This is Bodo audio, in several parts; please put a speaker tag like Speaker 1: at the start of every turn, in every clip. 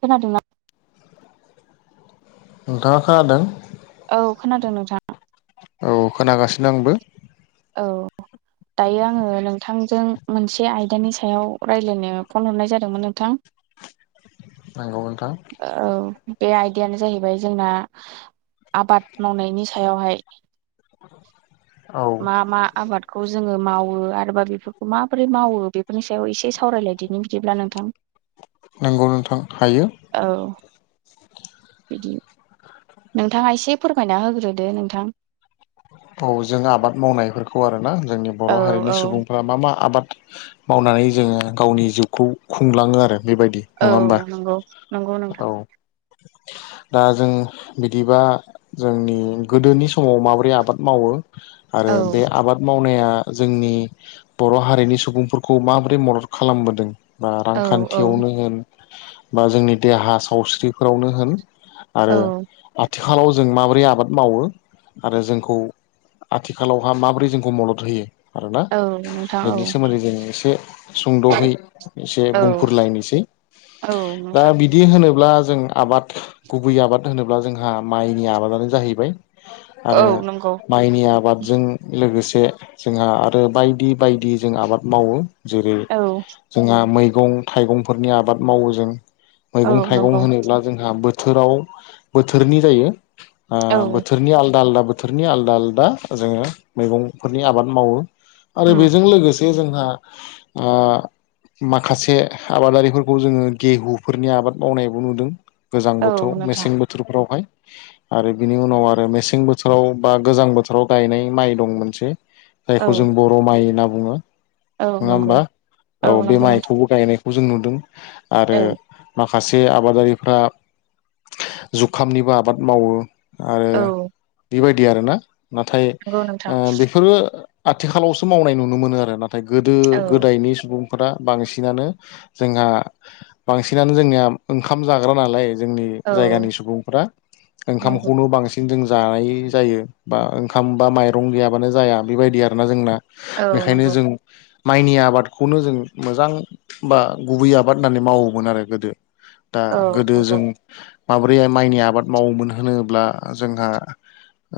Speaker 1: खोनादों ना?
Speaker 2: नोंथाङा खोनादों?
Speaker 1: औ खोनादों नोंथां।
Speaker 2: औ खोनागासिनो आंबो।
Speaker 1: औ। दायो आङो नोंथांजों मोनसे आयदानि सायाव रायज्लायनो फन हरनाय जादोंमोन नोंथां। [inaudible]
Speaker 2: नंगौ नोंथां।
Speaker 1: औ बे आय दायानो जाहैबाय जोंना आबाद मावनायनि सायावहाय।
Speaker 2: औ
Speaker 1: मा मा आबादखौ जोङो मावो आरोबा बेफोरखौ माबोरै मावो बेफोरनि सायाव एसे सावरायलायदिनो बिदिब्ला नोंथां।
Speaker 2: नंगौ नोंथां हायो।
Speaker 1: औ बिदि नोंथाङा एसे फोरमायना होग्रोदो नोंथां।
Speaker 2: औ जों आबाद मावनायफोरखौ आरोना जोंनि बर'
Speaker 1: औ
Speaker 2: हारिनि
Speaker 1: औ
Speaker 2: सुबुंफ्रा मा मा आबाद मावनानै जोङो गावनि जिउखौ खुंलाङो आरो बेबायदि
Speaker 1: औ
Speaker 2: नङा होमबा
Speaker 1: नंगौ नंगौ नोंथां
Speaker 2: औ। दा जों बिदिबा जोंनि गोदोनि समाव माबोरै आबाद मावो आरो
Speaker 1: औ
Speaker 2: बे आबाद मावनाया जोंनि बर' हारिनि सुबुंफोरखौ माबोरै मदद खालामबोदों बा
Speaker 1: औ औ
Speaker 2: रांखान्थियावनो होन बा जोंनि देहा सावस्रि फोरावनो होन
Speaker 1: औ
Speaker 2: आरो आथिखालाव जों माबोरै आबाद मावो आरो जोंखौ आथिखालावहा माबोरै जोंखौ मदद होयो आरोना
Speaker 1: औ नोंथां औ
Speaker 2: बेनि सोमोन्दै जों एसे सुंद'है एसे
Speaker 1: औ
Speaker 2: बुंफोरलायनोसै
Speaker 1: औ
Speaker 2: दा
Speaker 1: नोंथां
Speaker 2: बिदि होनो ब्ला जों आबाद गुबै आबाद होनोब्ला जोंहा माइनि आबादानो जाहैबाय आरो
Speaker 1: औ नंगौ
Speaker 2: माइनि आबादजों लोगोसे जोंहा आरो बायदि बायदि जों आबाद मावो जेरै
Speaker 1: औ
Speaker 2: जोंहा मैगं थाइगंफोरनि आबाद मावो जों
Speaker 1: औ
Speaker 2: मैगं
Speaker 1: नंगौ
Speaker 2: थाइगं होनोब्ला जोंहा बोथोराव बोथोरनि जायो ओ
Speaker 1: औ
Speaker 2: बोथोरनि आलदा आलदा बो नि आलदा आलदा जोङो मैगं फोरनि आबाद मावो आरो
Speaker 1: उम
Speaker 2: बेजों लोगोसे जे जोंहा माखासे आबादारिफोरखौ जोङो गेहुफोरनि आबाद मावनायबो नुदों गोजां
Speaker 1: औ
Speaker 2: बोथोराव
Speaker 1: नोंथां
Speaker 2: मेसें बोथोरफोरावहाय आरो बिनि उनाव आरो मेसें बोथोराव बा गोजां बोथोराव गायनाय माइ दं मोनसे
Speaker 1: औ
Speaker 2: जायखौ जों बर' माइ होनना बुङो
Speaker 1: औ
Speaker 2: नङा
Speaker 1: नंगौ
Speaker 2: होमबा औ बे
Speaker 1: नंगौ नोंथां
Speaker 2: माइखौबो गायनायखौ जों नुदों आरो
Speaker 1: औ
Speaker 2: मा माखासे आबादारिफ्रा जुखामनिबो आबाद मावो आरो
Speaker 1: औ
Speaker 2: बेबायदि आरोना नाथाय
Speaker 1: नंगौ नोंथां
Speaker 2: ओ बेफोरो आथिखालावसो मावनाय नुनो मोनो आरो नाथाय गोदो
Speaker 1: औ
Speaker 2: गोदायनि सुबुं फोरा बांसिनानो जोंहा बांसिनानो जोंनिया ओंखाम जाग्रा नालाय जोंनि
Speaker 1: औ
Speaker 2: जायगानि सुबुंफ्रा
Speaker 1: नंगौ
Speaker 2: ओंखामखौनो बांसिन जों जायो जायो बा ओंखाम बा माइरं गैयाबानो जाया बेबायदि आरो ना जोंना
Speaker 1: औ
Speaker 2: बेखायनो
Speaker 1: नंगौ
Speaker 2: जों माइनि आबादखौनो जों मोजां बा गुबै आबाद होननानै मावोमोन आरो गोदो दा
Speaker 1: औ
Speaker 2: गोदो जों
Speaker 1: नंगौ
Speaker 2: माब्रै माइनि आबाद मावोमोन होनोब्ला जोंहा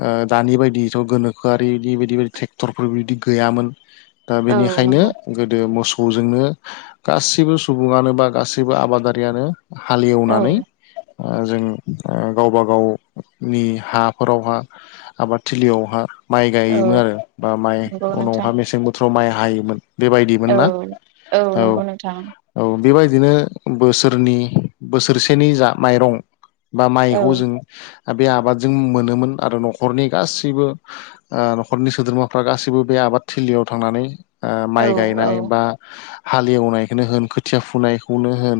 Speaker 2: ओ दानि बायदिथ' गोनोखोआरि बिदि बायदि बायदि ट्रेक्टरफोर बिदि गैयामोन दा
Speaker 1: औ
Speaker 2: बेनिखायनो
Speaker 1: नंगौ
Speaker 2: गोदो मोसौ जोंनो गासैबो सुबुंङानो बा गासैबो आबादारियानो
Speaker 1: औ
Speaker 2: हालेवनानै ओ जों गावबा गावनि हाफोरावहा आबाद थिलियावहा माइ गायोमोन
Speaker 1: औ
Speaker 2: आरो बा माइ
Speaker 1: नंगौ नोंथां
Speaker 2: उनावहा मेसें बोथो राव माय हायोमोन बेबायदिमोन
Speaker 1: औ
Speaker 2: ना औ
Speaker 1: नंगौ नोंथां
Speaker 2: औ बेबायदिनो बोसोरनि बोसोरसेनि जा माइरं बा
Speaker 1: औ
Speaker 2: माइखौ जों बे आबादजों मोनोमोन आरो न'खरनि गासैबो ओ न'खरनि सोद्रोमाफ्रा गाैबो बे आबाद थिलियाव थांनानै ओ
Speaker 1: औ
Speaker 2: माइ
Speaker 1: औ
Speaker 2: गायनाय बा हालेवनायखौनो होन खोथिया फुनायखौनो होन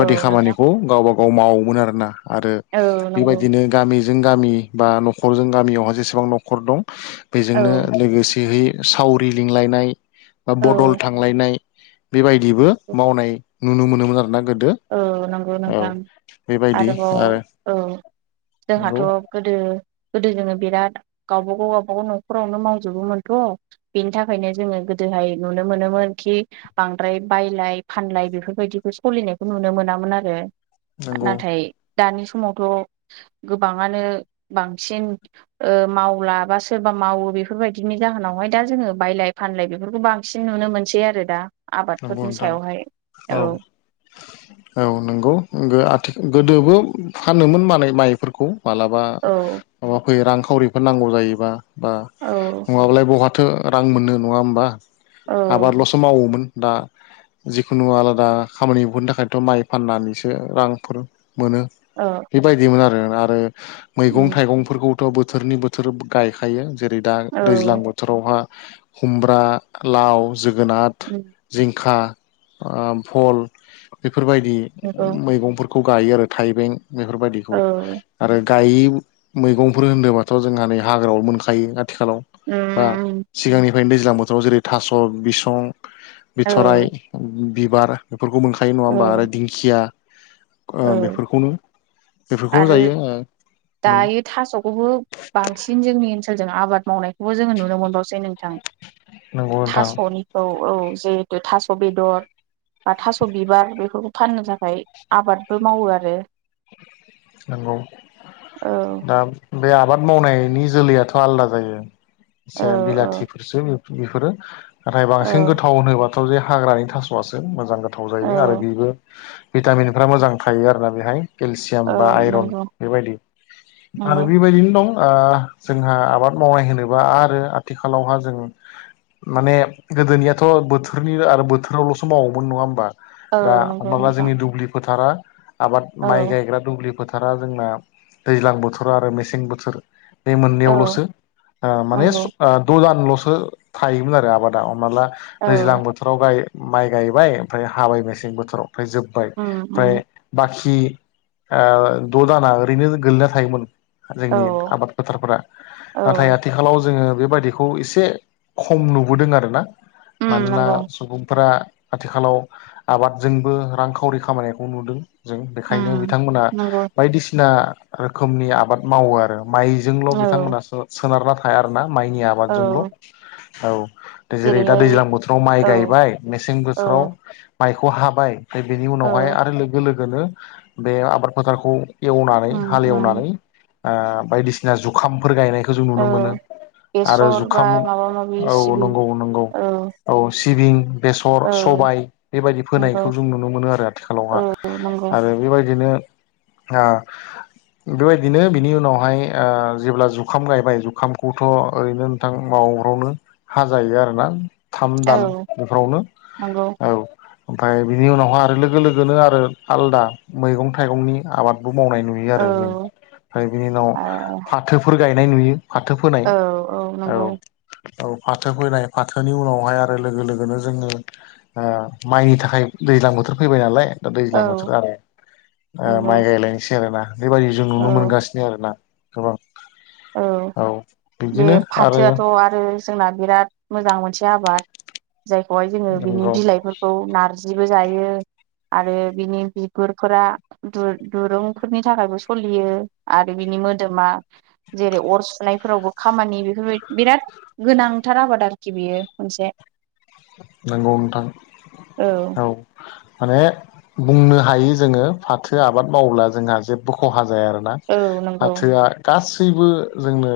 Speaker 1: औ नोंथां
Speaker 2: खामानिखौ गावबा गाव मावोमोन आरोना आरो
Speaker 1: औ नंगौ
Speaker 2: बेबायदिनो गामि जों गामि बा न'खरजों गामियावहााय जेसेबां न'खर दं
Speaker 1: औ
Speaker 2: बेजोंनो लोगोसेहै सावरि लिंलायनाय बा
Speaker 1: औ
Speaker 2: बदल थांलायनाय बेबायदिबो मावनाय नुनो मोनोमोन आरोना गो
Speaker 1: औ नंगौ नोंथां
Speaker 2: बेबायदि
Speaker 1: आरोबाव
Speaker 2: आरो
Speaker 1: औ जोंहाथ'
Speaker 2: नंगौ
Speaker 1: गोदो गोदो जोङो बिराद गावबा गाव गावबागाव न'खरावनो मावजोबोमोनथ' बेनि थाखायनो जोङो गोदो हाय नुनो मोनोमोन खि बांद्राय बायलाय-फानलाय बेफोरबायदिखौ सलिनाय नुनो मोनामोन आरो
Speaker 2: नंगौ
Speaker 1: नाथाय दानि समावथ' गोबांङानो बांसिन ओ मावलाबासो बा मावो बेफोरबायदिनि जाहोनावहाय दा जोङो बायलाय फानलाय बेफोरखौ बांसिन नुनो मोनसै आरो दा
Speaker 2: नंगौ
Speaker 1: आबादफोरनि
Speaker 2: नोंथां
Speaker 1: सायावहाय औ
Speaker 2: औ नंगौ ओ आथिखाल गोदोबो फानोमोन माल माइफोरखौ माबलाबा
Speaker 1: औ
Speaker 2: माबा फैयो रांखावरिफोर नांगौ जायोबा बा
Speaker 1: औ
Speaker 2: नङाबालाय बहा थो रां मोनो नङा होमबा
Speaker 1: औ
Speaker 2: आबादल'सो मावोमोन दा जिखुनु आलादा खामानिफोरनि थाखायथ' माइ फान्नानैसो रांफोरो मोनो
Speaker 1: औ
Speaker 2: बेबायदिमोन आरो आरो
Speaker 1: उम
Speaker 2: मैगं-थाइगंफोरखौ थ' बोथोरनि बोथोर गायखायो जेरै दा
Speaker 1: औ
Speaker 2: दैज्लां बोथोरावहा खुमब्रा, लाव, जोगोनार
Speaker 1: उम
Speaker 2: दिंखा ओ भल बेफोरबायदि
Speaker 1: नंगौ
Speaker 2: मैगंफोर खौ गायो आरो थाइबें बेफोरबायाददिखौ
Speaker 1: औ
Speaker 2: आरो गायि मैगंफोर होनोबाथ' जोंहा नै हाग्रायाव मोनखायो आथिखालाव बा
Speaker 1: उम
Speaker 2: सिगांनिफ्रायनो दैज्लां बोथोराव जेरै थास' बिसं
Speaker 1: औ
Speaker 2: बिथरराय बिबार बेफोरखौ मोनखायो नङा होमबा
Speaker 1: औ
Speaker 2: आरो दिंखिया
Speaker 1: औ
Speaker 2: बेफोरखौनो बेफोरखौनो
Speaker 1: आरो
Speaker 2: जायो मोन।
Speaker 1: दायो थास'खौबो बांसिन जोंनि ओनसोल जों आबाद मावनायखौबो जोङो नुनो मोनबावसै नोंथां
Speaker 2: नंगौ नोंथां
Speaker 1: थास'निखौ औ जिहेथु थास' बेदर बा थास' बिबार बेफोरखौ फाननो थाखाय आबादबो मावो आरो
Speaker 2: नंगौ
Speaker 1: औ
Speaker 2: दा बे आबाद मावनायनि जोलैयाथ' आलदा जायो।
Speaker 1: औ
Speaker 2: एसे बिलाथिफोरसो बेफोरो नाथाय
Speaker 1: औ
Speaker 2: बांसिन गोथाव होनोब्ला गोाथाव जे हाग्रानि थास'आसो मोजां गोथाव
Speaker 1: औ
Speaker 2: जायो आरो बेबो भिटामिनफ्रा मोजां थायो आरोना बेहाय केलसि
Speaker 1: औ
Speaker 2: बा आइरन
Speaker 1: नंगौ
Speaker 2: बेबायदि
Speaker 1: नंगौ
Speaker 2: आरो बेबायदिनो दं ओ जोंहा आबाद मावनाय होनोबा आरो आथिखालावहा जों माने गोदोनियाथ' बोथोरनि आरो बोथोरावल'सो मावोमोन नङा होमबा
Speaker 1: औ
Speaker 2: दा
Speaker 1: नंगौ
Speaker 2: हमाब्ला
Speaker 1: नोंथां
Speaker 2: जोंनि दुब्लि फोथारा आबाद
Speaker 1: औ
Speaker 2: माइ गायग्रा दुब्लि फोथारा जोंना दैज्लां बोथोर आरो मेसें बोथोर बे
Speaker 1: औ
Speaker 2: मोननैयावल'सो माने
Speaker 1: नंगौ
Speaker 2: द'जानल'सो थायोमोन आरो आबादा हमना ला
Speaker 1: औ
Speaker 2: दैज्लां बोथोराव माइ गायबाय ओमफ्राय हाबाय मेसें बोथोराव ओमफ्राय जोब्बाय
Speaker 1: उम उम
Speaker 2: ओमफ्राय बाखि ओ द' दाना ओरैनो गोगलैना थायोमोन
Speaker 1: औ
Speaker 2: जोंनि आबाद फोथारफोरा
Speaker 1: औ
Speaker 2: नाथाय आथिखालाव जोङो बेबादिखौ एसे खम नुबोदों आरोना
Speaker 1: उम
Speaker 2: मानोना
Speaker 1: नंगौ
Speaker 2: सुबुंफोरा आथिखालाव आबादजोंबो रांखावरि खामायनायखौ नुदों जों बेखायनो
Speaker 1: उम
Speaker 2: बिथांमोना
Speaker 1: नंगौ
Speaker 2: बायदिसिना रोखोमनि आबाद मावो आरो माइजोंल'
Speaker 1: औ
Speaker 2: बिथांमोना सोनारना थाया आरोना माइनि
Speaker 1: औ
Speaker 2: आबादजोंल' औ जेरै दा
Speaker 1: जेरैहाय
Speaker 2: दैज्लां बोथोराव माइ
Speaker 1: औ
Speaker 2: गायबाय मेसें
Speaker 1: औ
Speaker 2: बोथोराव माइखौ हाबाय बेनि
Speaker 1: औ
Speaker 2: उनावहाय आरो लोगो लोगोनो बे आबाद फोथारखौ एवनानै
Speaker 1: उम उम
Speaker 2: हालवनानै ओ बायदिसिना जुखामफोर गायनाय जों नुनो
Speaker 1: औ
Speaker 2: मोनो आरो
Speaker 1: बेसर बा
Speaker 2: जुखाम
Speaker 1: माबा माबि
Speaker 2: औ
Speaker 1: सिबिं
Speaker 2: नंगौ नंगौ
Speaker 1: औ
Speaker 2: औ सिबिं, बेसर,
Speaker 1: औ
Speaker 2: सबाय बेबायदि
Speaker 1: नंगौ
Speaker 2: फोनायखौ जों नुनो मोनो आरो
Speaker 1: औ
Speaker 2: आथिखालावहा
Speaker 1: नंगौ
Speaker 2: आरो बेबायदिनो ओ बेबायदिनो बिनि उनावहाय ओ जेब्ला जुखाम गायबाय जुखामखौथ' ओरैनो नोंथां माव वनो ह जायो आरोना थाम दान
Speaker 1: औ
Speaker 2: बेफोरावनो
Speaker 1: नंगौ
Speaker 2: औ ओमफ्राय बिनि उनावहाय आरो लोगो लोगोनो आरो आलदा मैगं थाइगंनि आबाद मावनाय नुयो
Speaker 1: औ
Speaker 2: आरो जों ओमफ्राय बिनि उनाव
Speaker 1: औ
Speaker 2: फाथोफोर गायनाय नुयो फाथो फोनाय
Speaker 1: औ नंगौ
Speaker 2: औ औ फाथो फैनाय फाथोनि उनावहाय आरो लोगो लोगोनो जोङो माइनि थाखाय दै दैज्लां बोथोर फैबाय नालाय दा
Speaker 1: औ
Speaker 2: दैज्लां बोथोराव आरो
Speaker 1: नंगौ
Speaker 2: माइ गायलायनोसै आरो ना बेबायाददि जों नुनो
Speaker 1: औ
Speaker 2: मोनगासिनो आरोना गोबां
Speaker 1: औ बे
Speaker 2: बिदिनो आरो
Speaker 1: फाथोआथ' आरो जोंना बिराद मोजां मोनसे आबाद जायखौहाय जोङो बिनि
Speaker 2: नंगौ
Speaker 1: बिलाइफोरखौ नारजिबो जायो आरो बिनि बिगुरफोरा दुरुंफोरनि थाखायबो सलियो आरो बिनि नि मोदोमा जेरै अर सुनायफोरावबो खामानि बेफोरबाय बिराद गोनांथार आबाद आरोखि बेयो मोनसे
Speaker 2: नंगौ नोंथां औ माने बुंनो हायो जोङो फाथो आबाद मावोब्ला जोंहा जेबो खहा ज जाया आरोना
Speaker 1: औ नंगौ
Speaker 2: फाथोआ गासैबो जोंनो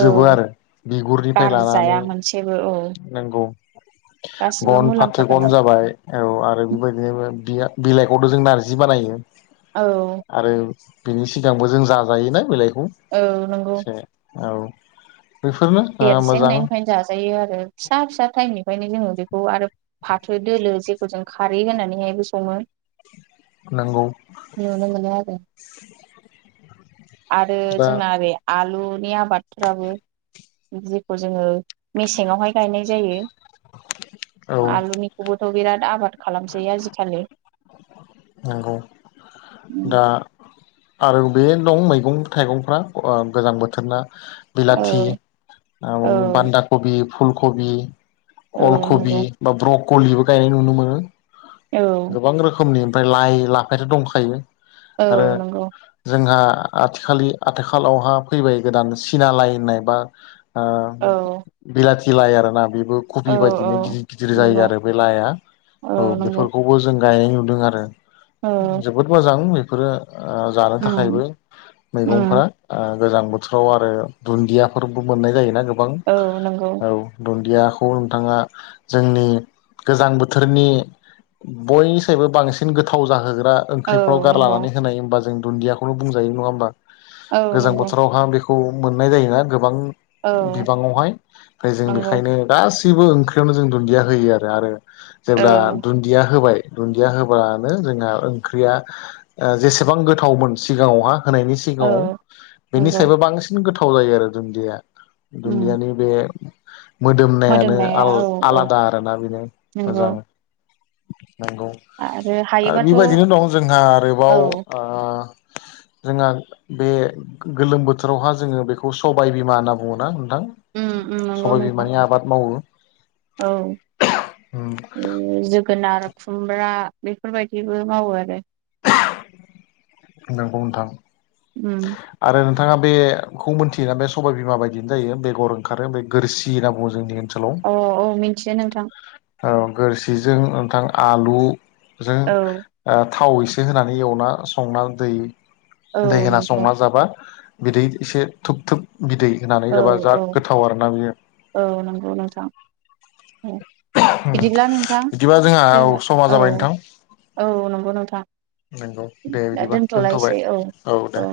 Speaker 1: औ
Speaker 2: आरो बिगुरनिफ्राय
Speaker 1: गारजाया
Speaker 2: लानानै
Speaker 1: मोनसेबो औ
Speaker 2: नंगौ
Speaker 1: गासिबो
Speaker 2: गन फाथो
Speaker 1: मुलाम्फा
Speaker 2: गन
Speaker 1: गोनां
Speaker 2: जाबाय औ आरो बेबायदिनो बि बिलाइखौथ' जों नारजि बानायो
Speaker 1: औ
Speaker 2: आरो बिनि सिगांबो जों जाजायोना बिलाइखौ
Speaker 1: औ नंगौ
Speaker 2: एसे औ बेफोरनो ओ
Speaker 1: देरसेन
Speaker 2: मोजां
Speaker 1: होननायनिफ्रायनो जाजायो आरो फिसा फिसा टाइमनिफ्रायनो जोङो बेखौ आरो फाथो दोलोे जे फोरजों खारै होनानैहायबो सङो
Speaker 2: नंगौ
Speaker 1: नुनो मोनो आरो आरो
Speaker 2: दा
Speaker 1: जोंना ओरै आलुनि आबादफ्राबो जेखौ जोङो मेसेंआवहाय गायनाय जायो
Speaker 2: औ
Speaker 1: आलुनिखौबोथ' बिराद आबाद खालामसै आजिखालि
Speaker 2: नंगौ दा आरो बे दं मैगं थाइगंफ्रा गोजां बोथोरना
Speaker 1: औ
Speaker 2: बिलाथि
Speaker 1: औ
Speaker 2: बान्दा कबि फुलकबि
Speaker 1: औ
Speaker 2: अलकबि
Speaker 1: नंगौ
Speaker 2: बा ब्रकलिबो गायनाय नुनो मोनो
Speaker 1: औ
Speaker 2: गोबां रोखोमनि ओमफ्राय लाइ लाफायथ' दंखायो
Speaker 1: औ
Speaker 2: आरो
Speaker 1: नंगौ
Speaker 2: जोंहा आथिखलि आथिखालावहा फैबाय गोदान सिना लाय होननाय बा
Speaker 1: औ
Speaker 2: उम बिलाथि लाइ आरोना बे
Speaker 1: औ
Speaker 2: कबि बायदिनो
Speaker 1: औ
Speaker 2: गिदिर गिदिर जायो
Speaker 1: नंगौ
Speaker 2: आरो बे लाय आ औ बे गायनाय नुदों आरो
Speaker 1: औ
Speaker 2: जोबोद मोजां बेफोरो आ जानो थाखायबो
Speaker 1: उम उम
Speaker 2: मैगंफ्रा ओ गोजां बोथोराव आरो दुन्दियाफोरबो मोननाय जायोना गोबां
Speaker 1: औ नंगौ
Speaker 2: औ दुन गैयाखौ नोंथाङा जोंनि गोजां बोथोरनि बयनिसायबो बांसिन गोथाव जाहोग्रा
Speaker 1: औ
Speaker 2: ओंख्रिफ्राव
Speaker 1: नंगौ
Speaker 2: गारलानानै होनाय होमबा जों दुन्दियाखौनो बुंजायो नङा होमबा
Speaker 1: औ
Speaker 2: गोजां
Speaker 1: नंगौ
Speaker 2: बोथोरावहा बेखौ मोननाय जायोना गोबां
Speaker 1: औ
Speaker 2: बिबाङावहाय ओमफ्राय जों
Speaker 1: नंगौ
Speaker 2: बेखायनो गासिबो ओंख्रियावनो जों दुन्दिया होयो आरो आरो
Speaker 1: औ
Speaker 2: जेब्ला दुन्दिया होबाय दुन्दिया होबानो जोंहा ओंख्रिया जेसेबां गोथावमोन सिगाङावहा होनायनि
Speaker 1: औ
Speaker 2: सिगाङाव बेनि
Speaker 1: नंगौ
Speaker 2: सायबो बांसिन गोथाव जायो आरो दुन्दिया
Speaker 1: उम
Speaker 2: दुदियानि बे मोदोमनायानो
Speaker 1: मोदोमनाया
Speaker 2: आ
Speaker 1: औ औ
Speaker 2: आलादा आरोना बेनो
Speaker 1: नंगौ
Speaker 2: मोजां नंगौ
Speaker 1: आरो
Speaker 2: आरो
Speaker 1: हायोबाथ' औ
Speaker 2: बेबायदिनो दं जोंहा आरोबाव ओ जोंहा बे गोलोम बोथोरावहा जोङो बेखौ सबाय बिमा होनना बुङोना थां
Speaker 1: उम उम नंगौ
Speaker 2: सबाय
Speaker 1: नोंथां
Speaker 2: बिमानि आबाद मावो
Speaker 1: औ
Speaker 2: उम
Speaker 1: जोब जोगोनार खुमब्रा बेफोरबायदिबो मावो आरो
Speaker 2: नंगौ नोंथां
Speaker 1: उम
Speaker 2: आरो नोंथां नोंथाङा बेखौ मिथियोना बे सबायबिमा बायदियानो जायो बेगर ओंखारो गोरसि होनना बुङो जोंनि ओनसोलाव
Speaker 1: औ औ मिथियो नोंथां
Speaker 2: औ गोरसिजों नोंथां आलुजों
Speaker 1: औ
Speaker 2: ओ थाव एसे होनानै एवना संना दै
Speaker 1: औ
Speaker 2: दै होना
Speaker 1: नोंगौ
Speaker 2: संना जाबा बिदै एसे थुब थुब बिदै होनानै
Speaker 1: औ
Speaker 2: जाबा जा
Speaker 1: औ
Speaker 2: गोथाव आरोना बियो।
Speaker 1: हुम बिदिब्ला नोंथां
Speaker 2: बिदिबा जोंहा
Speaker 1: जो
Speaker 2: औ समा
Speaker 1: औ
Speaker 2: जाबाय नोंथां
Speaker 1: औ नंगौ नोंथां।
Speaker 2: नंगौ दे
Speaker 1: दा
Speaker 2: बिदिबा
Speaker 1: दोनथ'लायसै
Speaker 2: दोनथ'बाय औ दे।